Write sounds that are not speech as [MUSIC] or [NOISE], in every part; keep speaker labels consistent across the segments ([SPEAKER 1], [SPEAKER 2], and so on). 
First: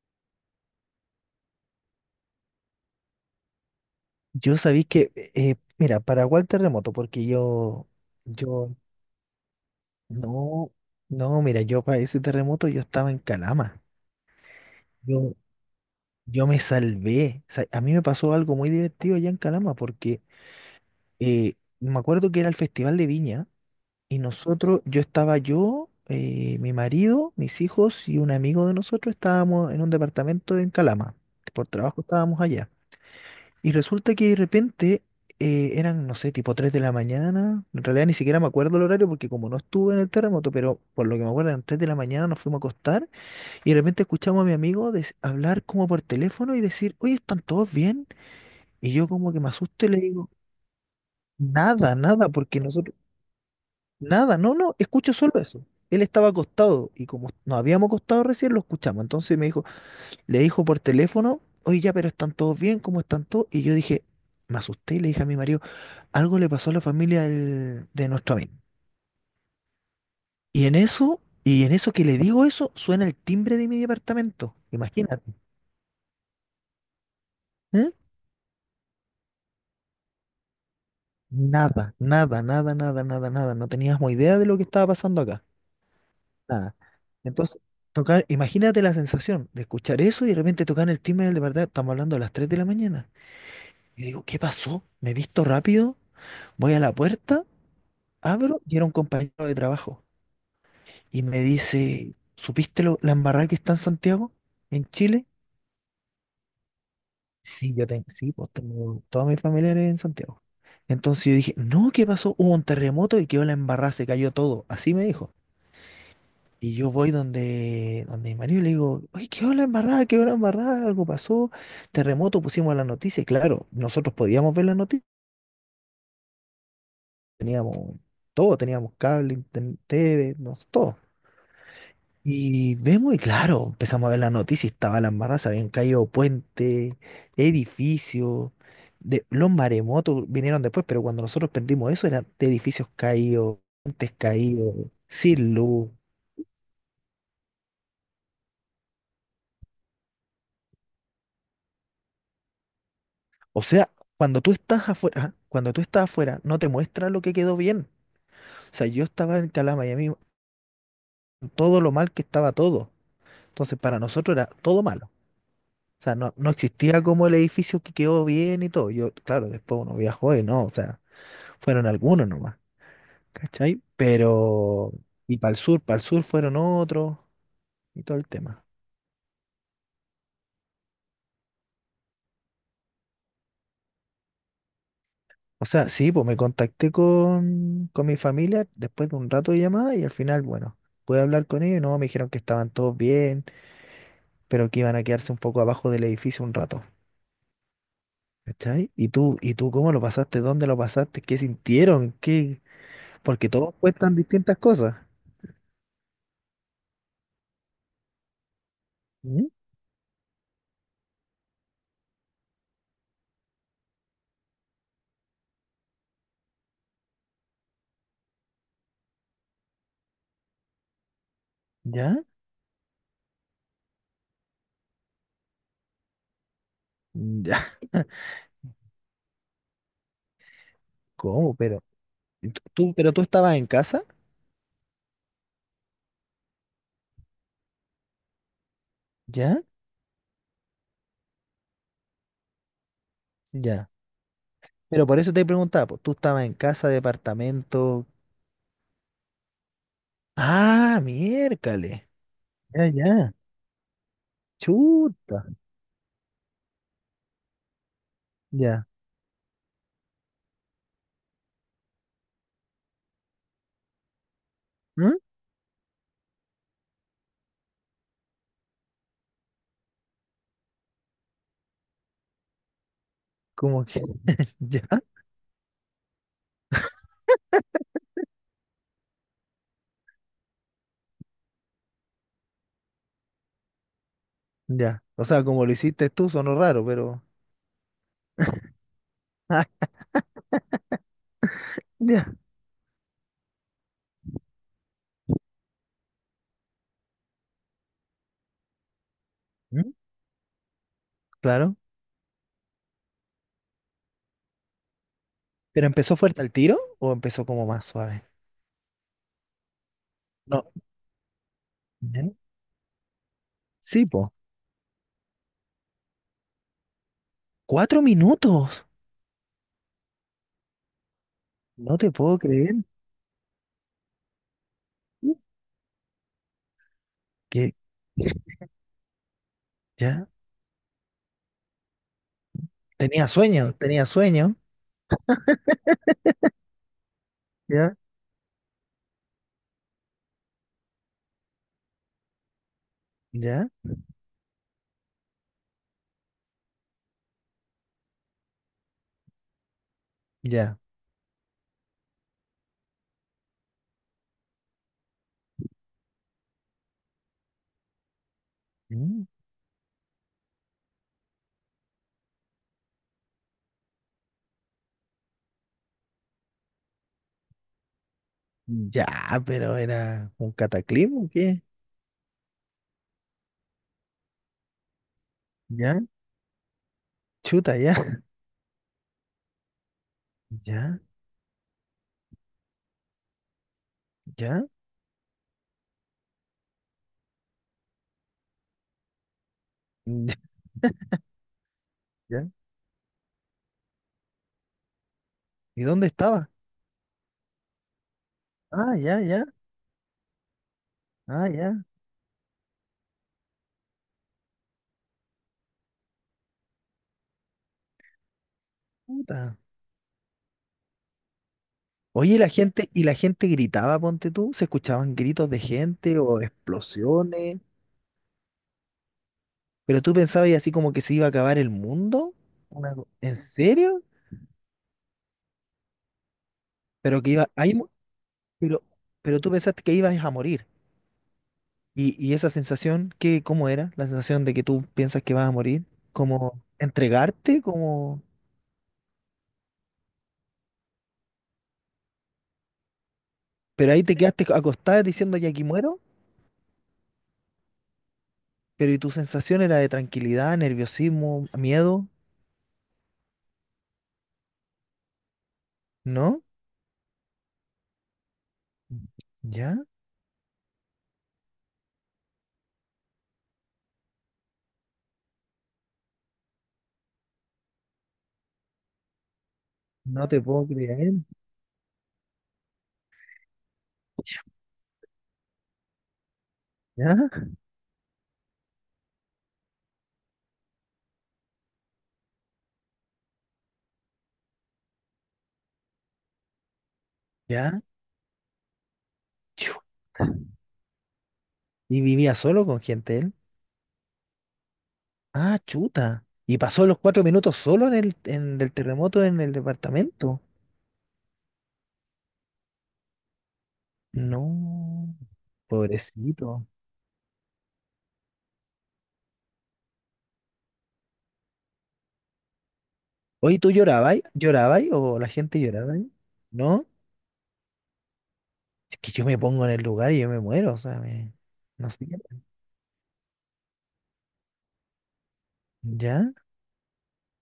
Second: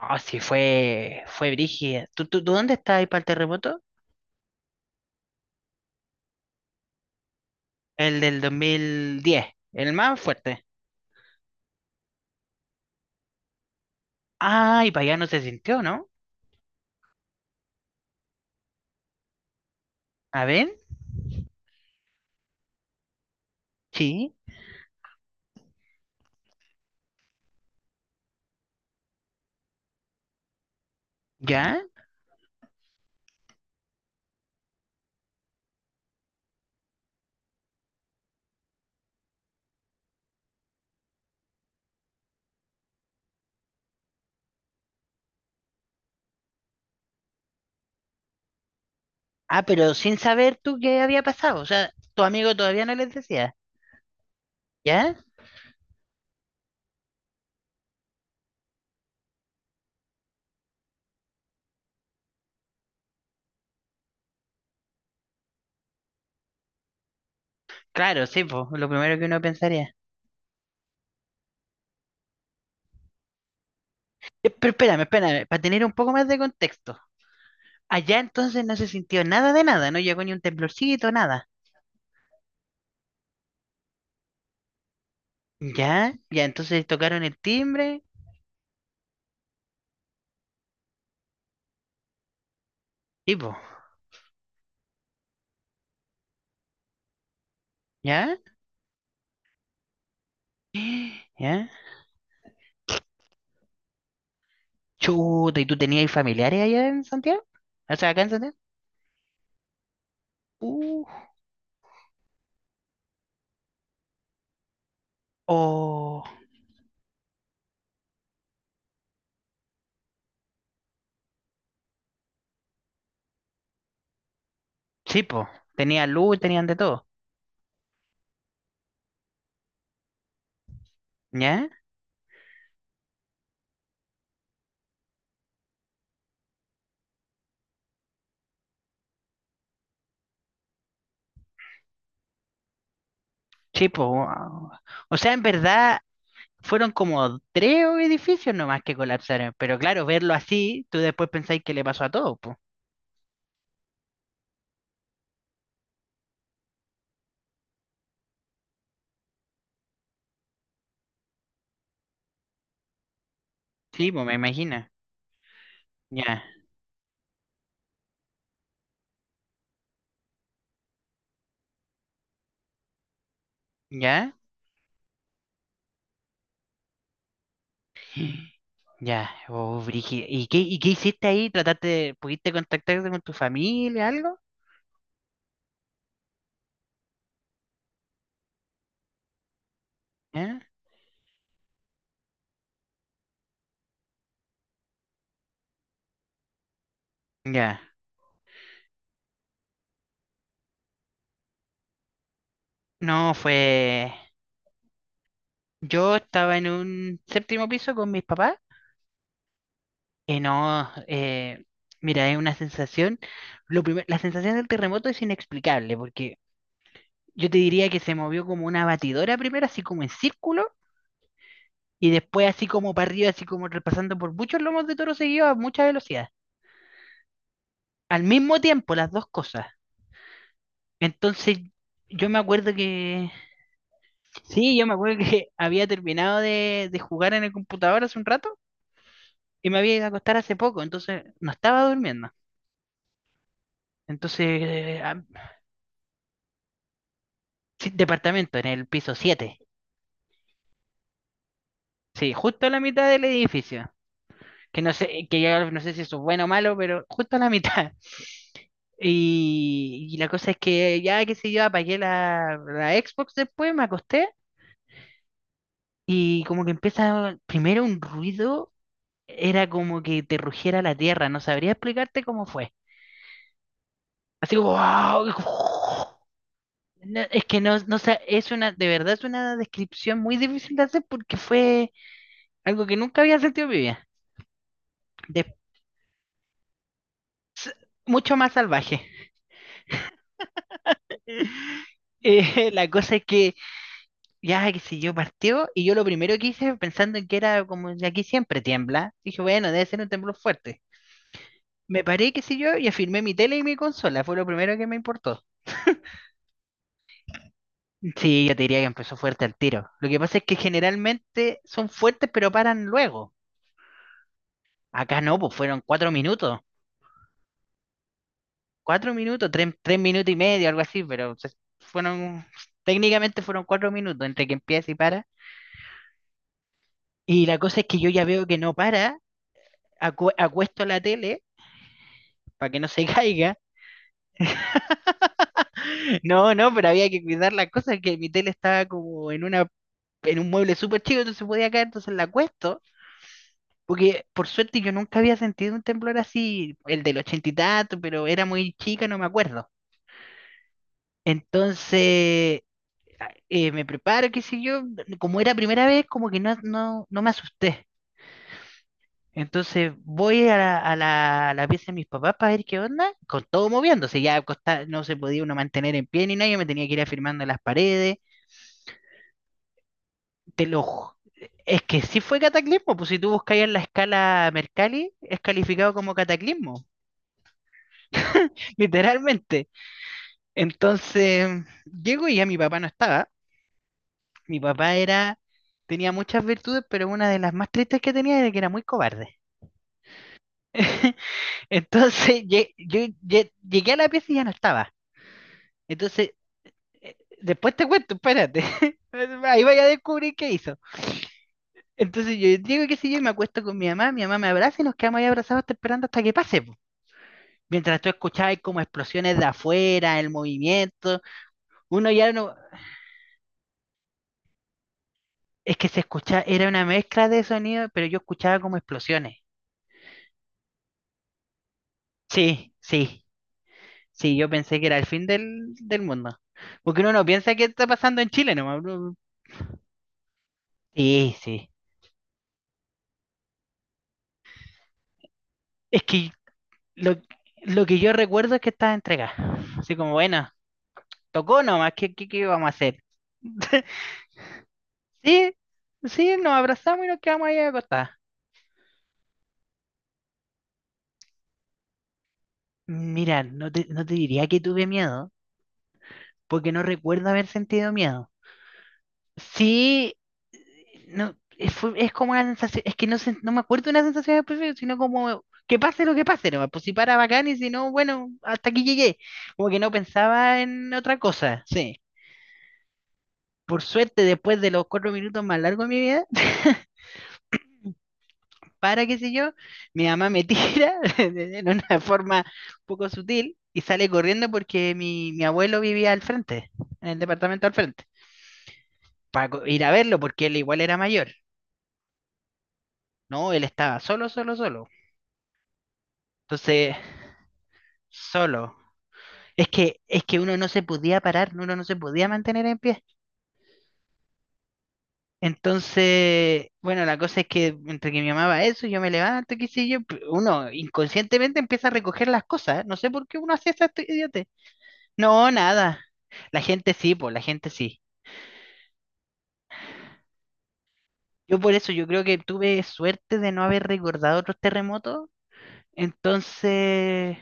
[SPEAKER 1] No, sí, fue brígida. ¿Tú dónde estás ahí para el terremoto?
[SPEAKER 2] Yo sabéis que, mira, ¿para cuál terremoto? Porque
[SPEAKER 1] El del dos
[SPEAKER 2] yo,
[SPEAKER 1] mil diez el más fuerte.
[SPEAKER 2] no, no, mira, yo para ese terremoto yo estaba en Calama.
[SPEAKER 1] Ah, y para allá no
[SPEAKER 2] Yo,
[SPEAKER 1] se sintió, ¿no?
[SPEAKER 2] yo me salvé. O sea, a mí me pasó algo muy divertido allá en Calama porque
[SPEAKER 1] A ver,
[SPEAKER 2] eh, me acuerdo que era el Festival de Viña y
[SPEAKER 1] sí,
[SPEAKER 2] nosotros, mi marido, mis hijos y un amigo de nosotros estábamos en un departamento en Calama. Por
[SPEAKER 1] ya.
[SPEAKER 2] trabajo estábamos allá. Y resulta que de repente eran, no sé, tipo 3 de la mañana. En realidad ni siquiera me acuerdo el horario porque como no estuve en el terremoto, pero por lo que me acuerdo eran 3 de la mañana, nos fuimos a acostar y de repente escuchamos a mi amigo hablar como por teléfono y decir, oye, ¿están todos bien? Y yo como que me
[SPEAKER 1] Ah,
[SPEAKER 2] asusto y
[SPEAKER 1] pero
[SPEAKER 2] le
[SPEAKER 1] sin
[SPEAKER 2] digo,
[SPEAKER 1] saber tú qué había pasado. O sea,
[SPEAKER 2] nada,
[SPEAKER 1] tu
[SPEAKER 2] nada,
[SPEAKER 1] amigo
[SPEAKER 2] porque
[SPEAKER 1] todavía no
[SPEAKER 2] nosotros,
[SPEAKER 1] les decía,
[SPEAKER 2] nada, no, no, escucho
[SPEAKER 1] ¿ya?
[SPEAKER 2] solo eso. Él estaba acostado y como nos habíamos acostado recién, lo escuchamos. Entonces me dijo, le dijo por teléfono, oye, ya, pero están todos bien, ¿cómo están todos? Y yo dije, me asusté y le dije a mi marido, algo le pasó a la familia de
[SPEAKER 1] Claro,
[SPEAKER 2] nuestro
[SPEAKER 1] sí,
[SPEAKER 2] amigo.
[SPEAKER 1] pues, lo primero que uno pensaría.
[SPEAKER 2] Y en eso que le digo eso, suena el timbre de mi departamento.
[SPEAKER 1] Pero espérame,
[SPEAKER 2] Imagínate.
[SPEAKER 1] espérame, para tener un poco más de contexto.
[SPEAKER 2] ¿Mm?
[SPEAKER 1] Allá entonces no se sintió nada de nada, no llegó ni un temblorcito, nada.
[SPEAKER 2] Nada, nada, nada, nada, nada, nada. No teníamos idea de lo que estaba pasando acá.
[SPEAKER 1] ¿Ya? Ya,
[SPEAKER 2] Nada.
[SPEAKER 1] entonces tocaron el
[SPEAKER 2] Entonces,
[SPEAKER 1] timbre,
[SPEAKER 2] tocar, imagínate la sensación de escuchar eso y de repente tocar el timbre del departamento. Estamos hablando a las 3 de la mañana.
[SPEAKER 1] tipo,
[SPEAKER 2] Y digo, ¿qué pasó? ¿Me he visto rápido? Voy a la puerta.
[SPEAKER 1] ¿ya?
[SPEAKER 2] Abro y era un compañero de trabajo. Y
[SPEAKER 1] [GASPS]
[SPEAKER 2] me
[SPEAKER 1] ¿Ya?
[SPEAKER 2] dice, ¿supiste lo, la embarrada que está en Santiago, en Chile?
[SPEAKER 1] Chuta, ¿y tú tenías familiares allá en Santiago?
[SPEAKER 2] Sí, yo
[SPEAKER 1] O
[SPEAKER 2] tengo,
[SPEAKER 1] sea, acá en
[SPEAKER 2] sí, pues
[SPEAKER 1] Santiago.
[SPEAKER 2] tengo todos mis familiares en Santiago.
[SPEAKER 1] Uh,
[SPEAKER 2] Entonces yo dije, no, ¿qué pasó? Hubo un terremoto y quedó la embarrada, se cayó todo. Así me dijo.
[SPEAKER 1] oh,
[SPEAKER 2] Y yo voy donde, donde mi marido y le digo, oye, quedó la embarrada, algo pasó, terremoto, pusimos la noticia. Y claro, nosotros podíamos ver la noticia,
[SPEAKER 1] sí, po. Tenían luz, tenían de todo.
[SPEAKER 2] teníamos todo, teníamos cable, internet, TV, no, sé, todo.
[SPEAKER 1] ¿Ya?
[SPEAKER 2] Y vemos, y claro, empezamos a ver las noticias, estaba la embarrada, se habían caído puentes, edificios, de, los maremotos vinieron después, pero cuando nosotros prendimos eso eran de edificios caídos,
[SPEAKER 1] Sí, po.
[SPEAKER 2] puentes
[SPEAKER 1] Wow.
[SPEAKER 2] caídos,
[SPEAKER 1] O sea, en
[SPEAKER 2] sin luz.
[SPEAKER 1] verdad fueron como tres edificios nomás que colapsaron. Pero claro, verlo así, tú después pensáis que le pasó a todo, po.
[SPEAKER 2] O sea, cuando tú estás afuera, cuando tú estás afuera, no te muestra lo que quedó bien. O sea, yo estaba en Calama y a mí todo lo mal que estaba todo. Entonces, para
[SPEAKER 1] Sí, po, me
[SPEAKER 2] nosotros era todo
[SPEAKER 1] imagino.
[SPEAKER 2] malo. O sea, no,
[SPEAKER 1] Ya,
[SPEAKER 2] no existía como el edificio que quedó bien y todo. Yo, claro, después uno viajó y no, o sea, fueron algunos nomás, ¿cachai?
[SPEAKER 1] ya,
[SPEAKER 2] Pero, y para el sur fueron otros y todo el tema.
[SPEAKER 1] ya. Oh, brígido. y qué hiciste ahí? ¿Trataste, pudiste contactarte con tu familia, algo?
[SPEAKER 2] O sea, sí, pues me contacté con mi familia después de un rato de llamada y al final,
[SPEAKER 1] ¿Ya?
[SPEAKER 2] bueno, pude hablar con ellos y no, me dijeron que estaban todos bien, pero que iban a quedarse un poco abajo del edificio un rato.
[SPEAKER 1] Ya.
[SPEAKER 2] ¿Cachai? Y tú cómo lo pasaste? ¿Dónde lo pasaste? ¿Qué sintieron? ¿Qué?
[SPEAKER 1] No,
[SPEAKER 2] Porque todos
[SPEAKER 1] fue.
[SPEAKER 2] cuestan distintas cosas.
[SPEAKER 1] Yo estaba en un séptimo piso con mis papás.
[SPEAKER 2] ¿Mm?
[SPEAKER 1] Y no, mira, es una sensación. La sensación del terremoto es inexplicable, porque yo te diría que se movió como una batidora primero, así como en círculo, y
[SPEAKER 2] ¿Ya?
[SPEAKER 1] después así como para arriba, así como repasando por muchos lomos de toro seguido a mucha velocidad.
[SPEAKER 2] ¿Ya?
[SPEAKER 1] Al mismo tiempo, las dos cosas.
[SPEAKER 2] [LAUGHS] ¿Cómo?
[SPEAKER 1] Entonces, yo me acuerdo
[SPEAKER 2] Pero tú
[SPEAKER 1] que.
[SPEAKER 2] estabas en casa?
[SPEAKER 1] Sí, yo me acuerdo que [LAUGHS] había terminado de jugar en el computador hace un rato
[SPEAKER 2] ¿Ya?
[SPEAKER 1] y me había ido a acostar hace poco, entonces no estaba durmiendo.
[SPEAKER 2] ¿Ya?
[SPEAKER 1] Entonces,
[SPEAKER 2] Pero por eso te preguntaba, pues, tú estabas en casa,
[SPEAKER 1] sí,
[SPEAKER 2] departamento.
[SPEAKER 1] departamento en el piso siete.
[SPEAKER 2] Ah, miércoles.
[SPEAKER 1] Sí, justo a la
[SPEAKER 2] Ya,
[SPEAKER 1] mitad del
[SPEAKER 2] ya.
[SPEAKER 1] edificio. Que no sé,
[SPEAKER 2] Chuta.
[SPEAKER 1] que ya no sé si eso es bueno o malo, pero justo a la mitad. [LAUGHS]
[SPEAKER 2] Ya.
[SPEAKER 1] Y la cosa es que ya, qué sé yo, apagué la, Xbox después, me acosté
[SPEAKER 2] ¿Mm?
[SPEAKER 1] y como que empieza primero un ruido, era como que te rugiera la tierra, no sabría explicarte cómo fue.
[SPEAKER 2] Como que,
[SPEAKER 1] Así
[SPEAKER 2] [LAUGHS]
[SPEAKER 1] como,
[SPEAKER 2] ya,
[SPEAKER 1] ¡guau! [LAUGHS] No, es que no sé, es una, de verdad es una descripción muy difícil de hacer porque fue algo que nunca había sentido en mi vida.
[SPEAKER 2] ya. O sea,
[SPEAKER 1] De-
[SPEAKER 2] como lo hiciste tú, sonó raro, pero. [LAUGHS]
[SPEAKER 1] Mucho más salvaje.
[SPEAKER 2] Ah,
[SPEAKER 1] [LAUGHS]
[SPEAKER 2] ya.
[SPEAKER 1] La cosa es que ya, que si yo, partió y yo lo primero que hice, pensando en que era como de aquí siempre tiembla, dije, bueno, debe
[SPEAKER 2] ¿Mm?
[SPEAKER 1] ser un temblor fuerte.
[SPEAKER 2] Claro.
[SPEAKER 1] Me paré, qué sé yo, y afirmé mi tele y mi consola, fue lo primero que me importó.
[SPEAKER 2] ¿Pero empezó fuerte el tiro o empezó como más suave?
[SPEAKER 1] Sí, yo te diría que empezó fuerte al tiro. Lo que pasa es que
[SPEAKER 2] No.
[SPEAKER 1] generalmente son
[SPEAKER 2] ¿Ya?
[SPEAKER 1] fuertes pero paran luego.
[SPEAKER 2] Sí, po.
[SPEAKER 1] Acá no, pues fueron 4 minutos.
[SPEAKER 2] Cuatro minutos.
[SPEAKER 1] Cuatro minutos, tres minutos y medio, algo así, pero
[SPEAKER 2] No te puedo
[SPEAKER 1] fueron,
[SPEAKER 2] creer.
[SPEAKER 1] técnicamente fueron 4 minutos entre que empieza y para.
[SPEAKER 2] Uh,
[SPEAKER 1] Y la
[SPEAKER 2] que
[SPEAKER 1] cosa es que yo ya veo que no para,
[SPEAKER 2] ya.
[SPEAKER 1] acuesto la tele para que no se [LAUGHS]
[SPEAKER 2] Tenía
[SPEAKER 1] caiga.
[SPEAKER 2] sueño, tenía sueño.
[SPEAKER 1] No, no, pero había que cuidar la
[SPEAKER 2] Ya.
[SPEAKER 1] cosa, que mi tele estaba como en una, en un mueble súper chico, entonces podía caer, entonces la acuesto.
[SPEAKER 2] Ya,
[SPEAKER 1] Porque por suerte yo nunca había sentido un temblor así, el del ochenta y tanto, pero era muy chica, no me acuerdo.
[SPEAKER 2] ya.
[SPEAKER 1] Entonces me preparo, qué sé yo, como era primera vez, como que no, no me asusté.
[SPEAKER 2] Mm.
[SPEAKER 1] Entonces voy a la pieza de mis papás para ver qué onda, con todo moviéndose, no se podía uno mantener en pie ni nada, yo me tenía que ir afirmando en las paredes,
[SPEAKER 2] Ya, pero era un
[SPEAKER 1] te lo...
[SPEAKER 2] cataclismo, ¿qué?
[SPEAKER 1] Es que sí fue cataclismo, pues si tú buscas en la escala Mercalli, es calificado
[SPEAKER 2] Ya,
[SPEAKER 1] como cataclismo,
[SPEAKER 2] chuta, ya,
[SPEAKER 1] [LAUGHS] literalmente.
[SPEAKER 2] ya,
[SPEAKER 1] Entonces, llego y ya mi papá no estaba. Mi
[SPEAKER 2] ya,
[SPEAKER 1] papá tenía muchas virtudes, pero una de las más tristes que tenía era que era muy cobarde.
[SPEAKER 2] mm,
[SPEAKER 1] [LAUGHS] Entonces,
[SPEAKER 2] ya.
[SPEAKER 1] yo llegué a la pieza y ya no estaba.
[SPEAKER 2] ¿Y dónde
[SPEAKER 1] Entonces,
[SPEAKER 2] estaba?
[SPEAKER 1] eh, después te cuento, espérate.
[SPEAKER 2] Ah,
[SPEAKER 1] [LAUGHS]
[SPEAKER 2] ya, ya,
[SPEAKER 1] Ahí vaya a descubrir qué hizo.
[SPEAKER 2] ah, ya,
[SPEAKER 1] Entonces, yo digo que si yo y me acuesto con mi mamá me abraza y nos quedamos ahí abrazados hasta esperando hasta que pase, po. Mientras tú escuchabas como explosiones de
[SPEAKER 2] puta.
[SPEAKER 1] afuera, el movimiento, uno ya
[SPEAKER 2] Oye,
[SPEAKER 1] no...
[SPEAKER 2] y la gente gritaba, ponte tú, se escuchaban gritos de
[SPEAKER 1] Es que se
[SPEAKER 2] gente
[SPEAKER 1] escuchaba,
[SPEAKER 2] o
[SPEAKER 1] era una mezcla de
[SPEAKER 2] explosiones,
[SPEAKER 1] sonidos, pero yo escuchaba como explosiones.
[SPEAKER 2] pero tú pensabas y así como que se iba a acabar el mundo,
[SPEAKER 1] Sí, sí,
[SPEAKER 2] ¿En serio?
[SPEAKER 1] sí, yo pensé que era el fin del mundo. Porque uno
[SPEAKER 2] Pero
[SPEAKER 1] no
[SPEAKER 2] que iba,
[SPEAKER 1] piensa que
[SPEAKER 2] ahí,
[SPEAKER 1] está
[SPEAKER 2] mu-
[SPEAKER 1] pasando en Chile, nomás.
[SPEAKER 2] pero, pero tú pensaste que ibas a morir.
[SPEAKER 1] Sí, sí.
[SPEAKER 2] Y esa sensación, ¿qué, cómo era? La sensación de que tú piensas que vas a morir,
[SPEAKER 1] Es que
[SPEAKER 2] como
[SPEAKER 1] lo,
[SPEAKER 2] entregarte,
[SPEAKER 1] lo que yo
[SPEAKER 2] como...
[SPEAKER 1] recuerdo es que estaba entregada. Así como, bueno, tocó nomás, ¿qué vamos a hacer?
[SPEAKER 2] Pero ahí te quedaste acostada diciendo ya
[SPEAKER 1] Sí,
[SPEAKER 2] aquí muero,
[SPEAKER 1] sí, nos abrazamos y nos quedamos ahí acostadas.
[SPEAKER 2] pero y tu sensación era de tranquilidad, nerviosismo, miedo,
[SPEAKER 1] Mira, no te diría que tuve miedo,
[SPEAKER 2] ¿no?
[SPEAKER 1] porque no recuerdo haber sentido miedo.
[SPEAKER 2] ¿Ya?
[SPEAKER 1] Sí, no, es como una sensación, es que no sé, no me acuerdo de una sensación específica, sino como que pase lo que pase, nomás, pues si para bacán y si no, bueno, hasta aquí llegué. Como que no
[SPEAKER 2] No te
[SPEAKER 1] pensaba
[SPEAKER 2] puedo
[SPEAKER 1] en
[SPEAKER 2] creer.
[SPEAKER 1] otra cosa, sí. Por suerte,
[SPEAKER 2] Chu.
[SPEAKER 1] después de los 4 minutos más largos de mi vida, [LAUGHS]
[SPEAKER 2] ¿Ya?
[SPEAKER 1] para qué sé yo, mi mamá me tira [LAUGHS] en una forma un poco sutil y sale corriendo porque mi abuelo vivía al frente, en el departamento al
[SPEAKER 2] ¿Ya?
[SPEAKER 1] frente, para
[SPEAKER 2] Chu.
[SPEAKER 1] ir a verlo porque él igual era mayor,
[SPEAKER 2] ¿Y vivía solo con gente él?
[SPEAKER 1] ¿no? Él estaba solo, solo, solo.
[SPEAKER 2] Ah, chuta. ¿Y pasó
[SPEAKER 1] Entonces,
[SPEAKER 2] los cuatro minutos solo en el en, del
[SPEAKER 1] solo.
[SPEAKER 2] terremoto en el
[SPEAKER 1] Es que
[SPEAKER 2] departamento?
[SPEAKER 1] uno no se podía parar, uno no se podía mantener en pie.
[SPEAKER 2] No, pobrecito.
[SPEAKER 1] Entonces, bueno, la cosa es que entre que mi mamá va a eso, yo me levanto, qué sé yo, uno inconscientemente empieza a recoger las cosas. ¿Eh? No sé por qué uno
[SPEAKER 2] Oye,
[SPEAKER 1] hace
[SPEAKER 2] ¿tú
[SPEAKER 1] esa
[SPEAKER 2] llorabas?
[SPEAKER 1] idiote.
[SPEAKER 2] ¿Llorabas? ¿O la
[SPEAKER 1] No,
[SPEAKER 2] gente lloraba?
[SPEAKER 1] nada. La
[SPEAKER 2] ¿No?
[SPEAKER 1] gente sí, pues, la gente sí.
[SPEAKER 2] Es que yo me pongo en el lugar y yo me muero, o sea, me...
[SPEAKER 1] Yo por
[SPEAKER 2] No
[SPEAKER 1] eso yo
[SPEAKER 2] sé.
[SPEAKER 1] creo que tuve suerte de no haber recordado otros terremotos.
[SPEAKER 2] ¿Ya?
[SPEAKER 1] Entonces,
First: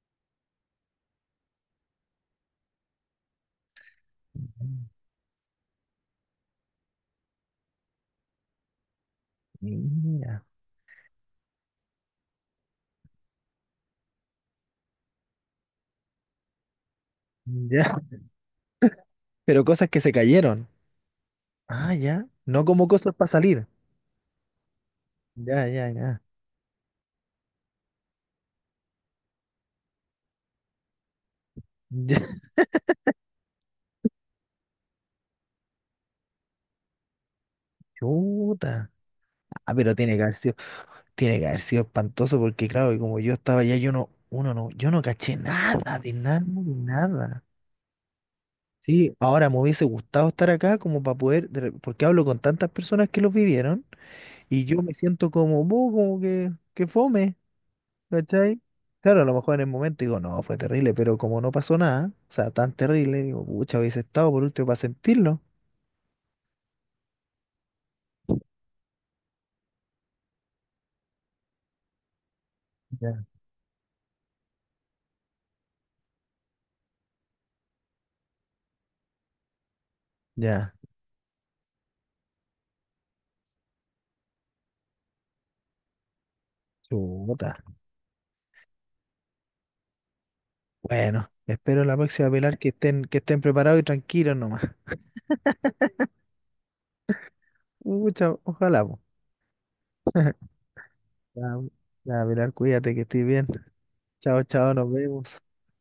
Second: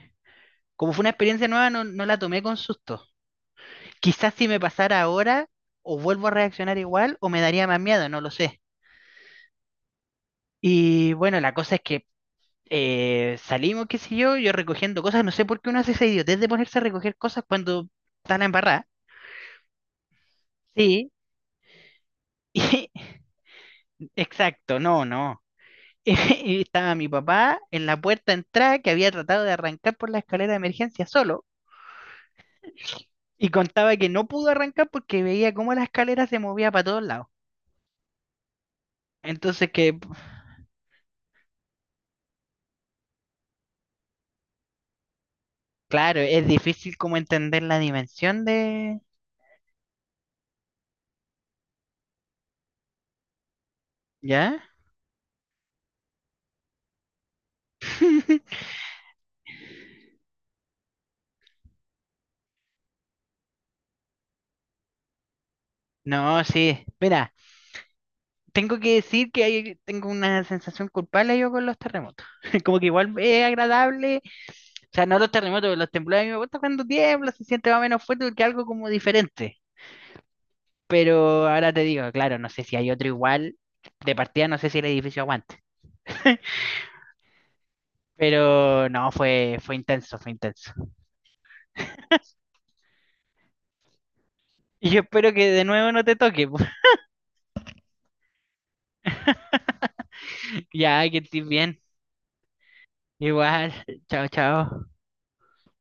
[SPEAKER 1] como fue una experiencia nueva, no, no la tomé con susto. Quizás si me pasara ahora, o vuelvo a reaccionar igual, o me daría más miedo, no lo sé.
[SPEAKER 2] Mira.
[SPEAKER 1] Y bueno, la cosa es que salimos, qué sé yo, yo recogiendo cosas, no sé por qué uno hace esa idiotez de ponerse a recoger cosas
[SPEAKER 2] Ya.
[SPEAKER 1] cuando
[SPEAKER 2] [LAUGHS]
[SPEAKER 1] está la embarrada.
[SPEAKER 2] Pero cosas que se cayeron.
[SPEAKER 1] Sí.
[SPEAKER 2] Ah, ya. No como cosas para
[SPEAKER 1] [LAUGHS]
[SPEAKER 2] salir.
[SPEAKER 1] Exacto, no, no.
[SPEAKER 2] Ya, ya, ya.
[SPEAKER 1] [LAUGHS] Y estaba mi papá en la puerta de entrada que había tratado de arrancar por la escalera de emergencia solo
[SPEAKER 2] Ya.
[SPEAKER 1] y contaba que no pudo arrancar porque veía cómo la escalera se movía para todos lados.
[SPEAKER 2] Chuta.
[SPEAKER 1] Entonces
[SPEAKER 2] Ah, pero
[SPEAKER 1] que,
[SPEAKER 2] tiene que haber sido, tiene que haber sido espantoso porque, claro, y como yo estaba allá, yo no, uno no, yo no caché nada, de
[SPEAKER 1] claro,
[SPEAKER 2] nada,
[SPEAKER 1] es
[SPEAKER 2] de
[SPEAKER 1] difícil como
[SPEAKER 2] nada.
[SPEAKER 1] entender la dimensión de...
[SPEAKER 2] Sí, ahora me hubiese gustado estar acá como para poder, porque hablo con tantas personas que los vivieron.
[SPEAKER 1] ¿Ya?
[SPEAKER 2] Y yo me siento como, "Bu, como que fome, ¿cachai?
[SPEAKER 1] [LAUGHS]
[SPEAKER 2] Claro, a lo mejor en el momento digo, no, fue terrible, pero como no pasó nada, o sea, tan terrible, digo, pucha, hubiese estado por último para sentirlo.
[SPEAKER 1] No, sí. Mira. Tengo que decir que tengo una sensación culpable yo con los terremotos. [LAUGHS] Como que igual
[SPEAKER 2] Ya.
[SPEAKER 1] es agradable, o sea, no los terremotos, pero los temblores a mí me gusta cuando tiembla, se siente más o menos fuerte porque es algo como diferente.
[SPEAKER 2] Ya,
[SPEAKER 1] Pero ahora te digo, claro, no sé si hay otro igual, de partida no sé si el edificio aguante.
[SPEAKER 2] chuta.
[SPEAKER 1] Pero no, fue intenso, fue intenso.
[SPEAKER 2] Bueno, espero la próxima Pilar que estén preparados y tranquilos nomás.
[SPEAKER 1] Y yo espero que de nuevo no te toque. [LAUGHS]
[SPEAKER 2] Pucha, ojalá, po.
[SPEAKER 1] Ya, que
[SPEAKER 2] Ya,
[SPEAKER 1] estés bien.
[SPEAKER 2] ya, Pilar, cuídate que estés bien.
[SPEAKER 1] Igual, chao,
[SPEAKER 2] Chao, chao,
[SPEAKER 1] chao.
[SPEAKER 2] nos vemos.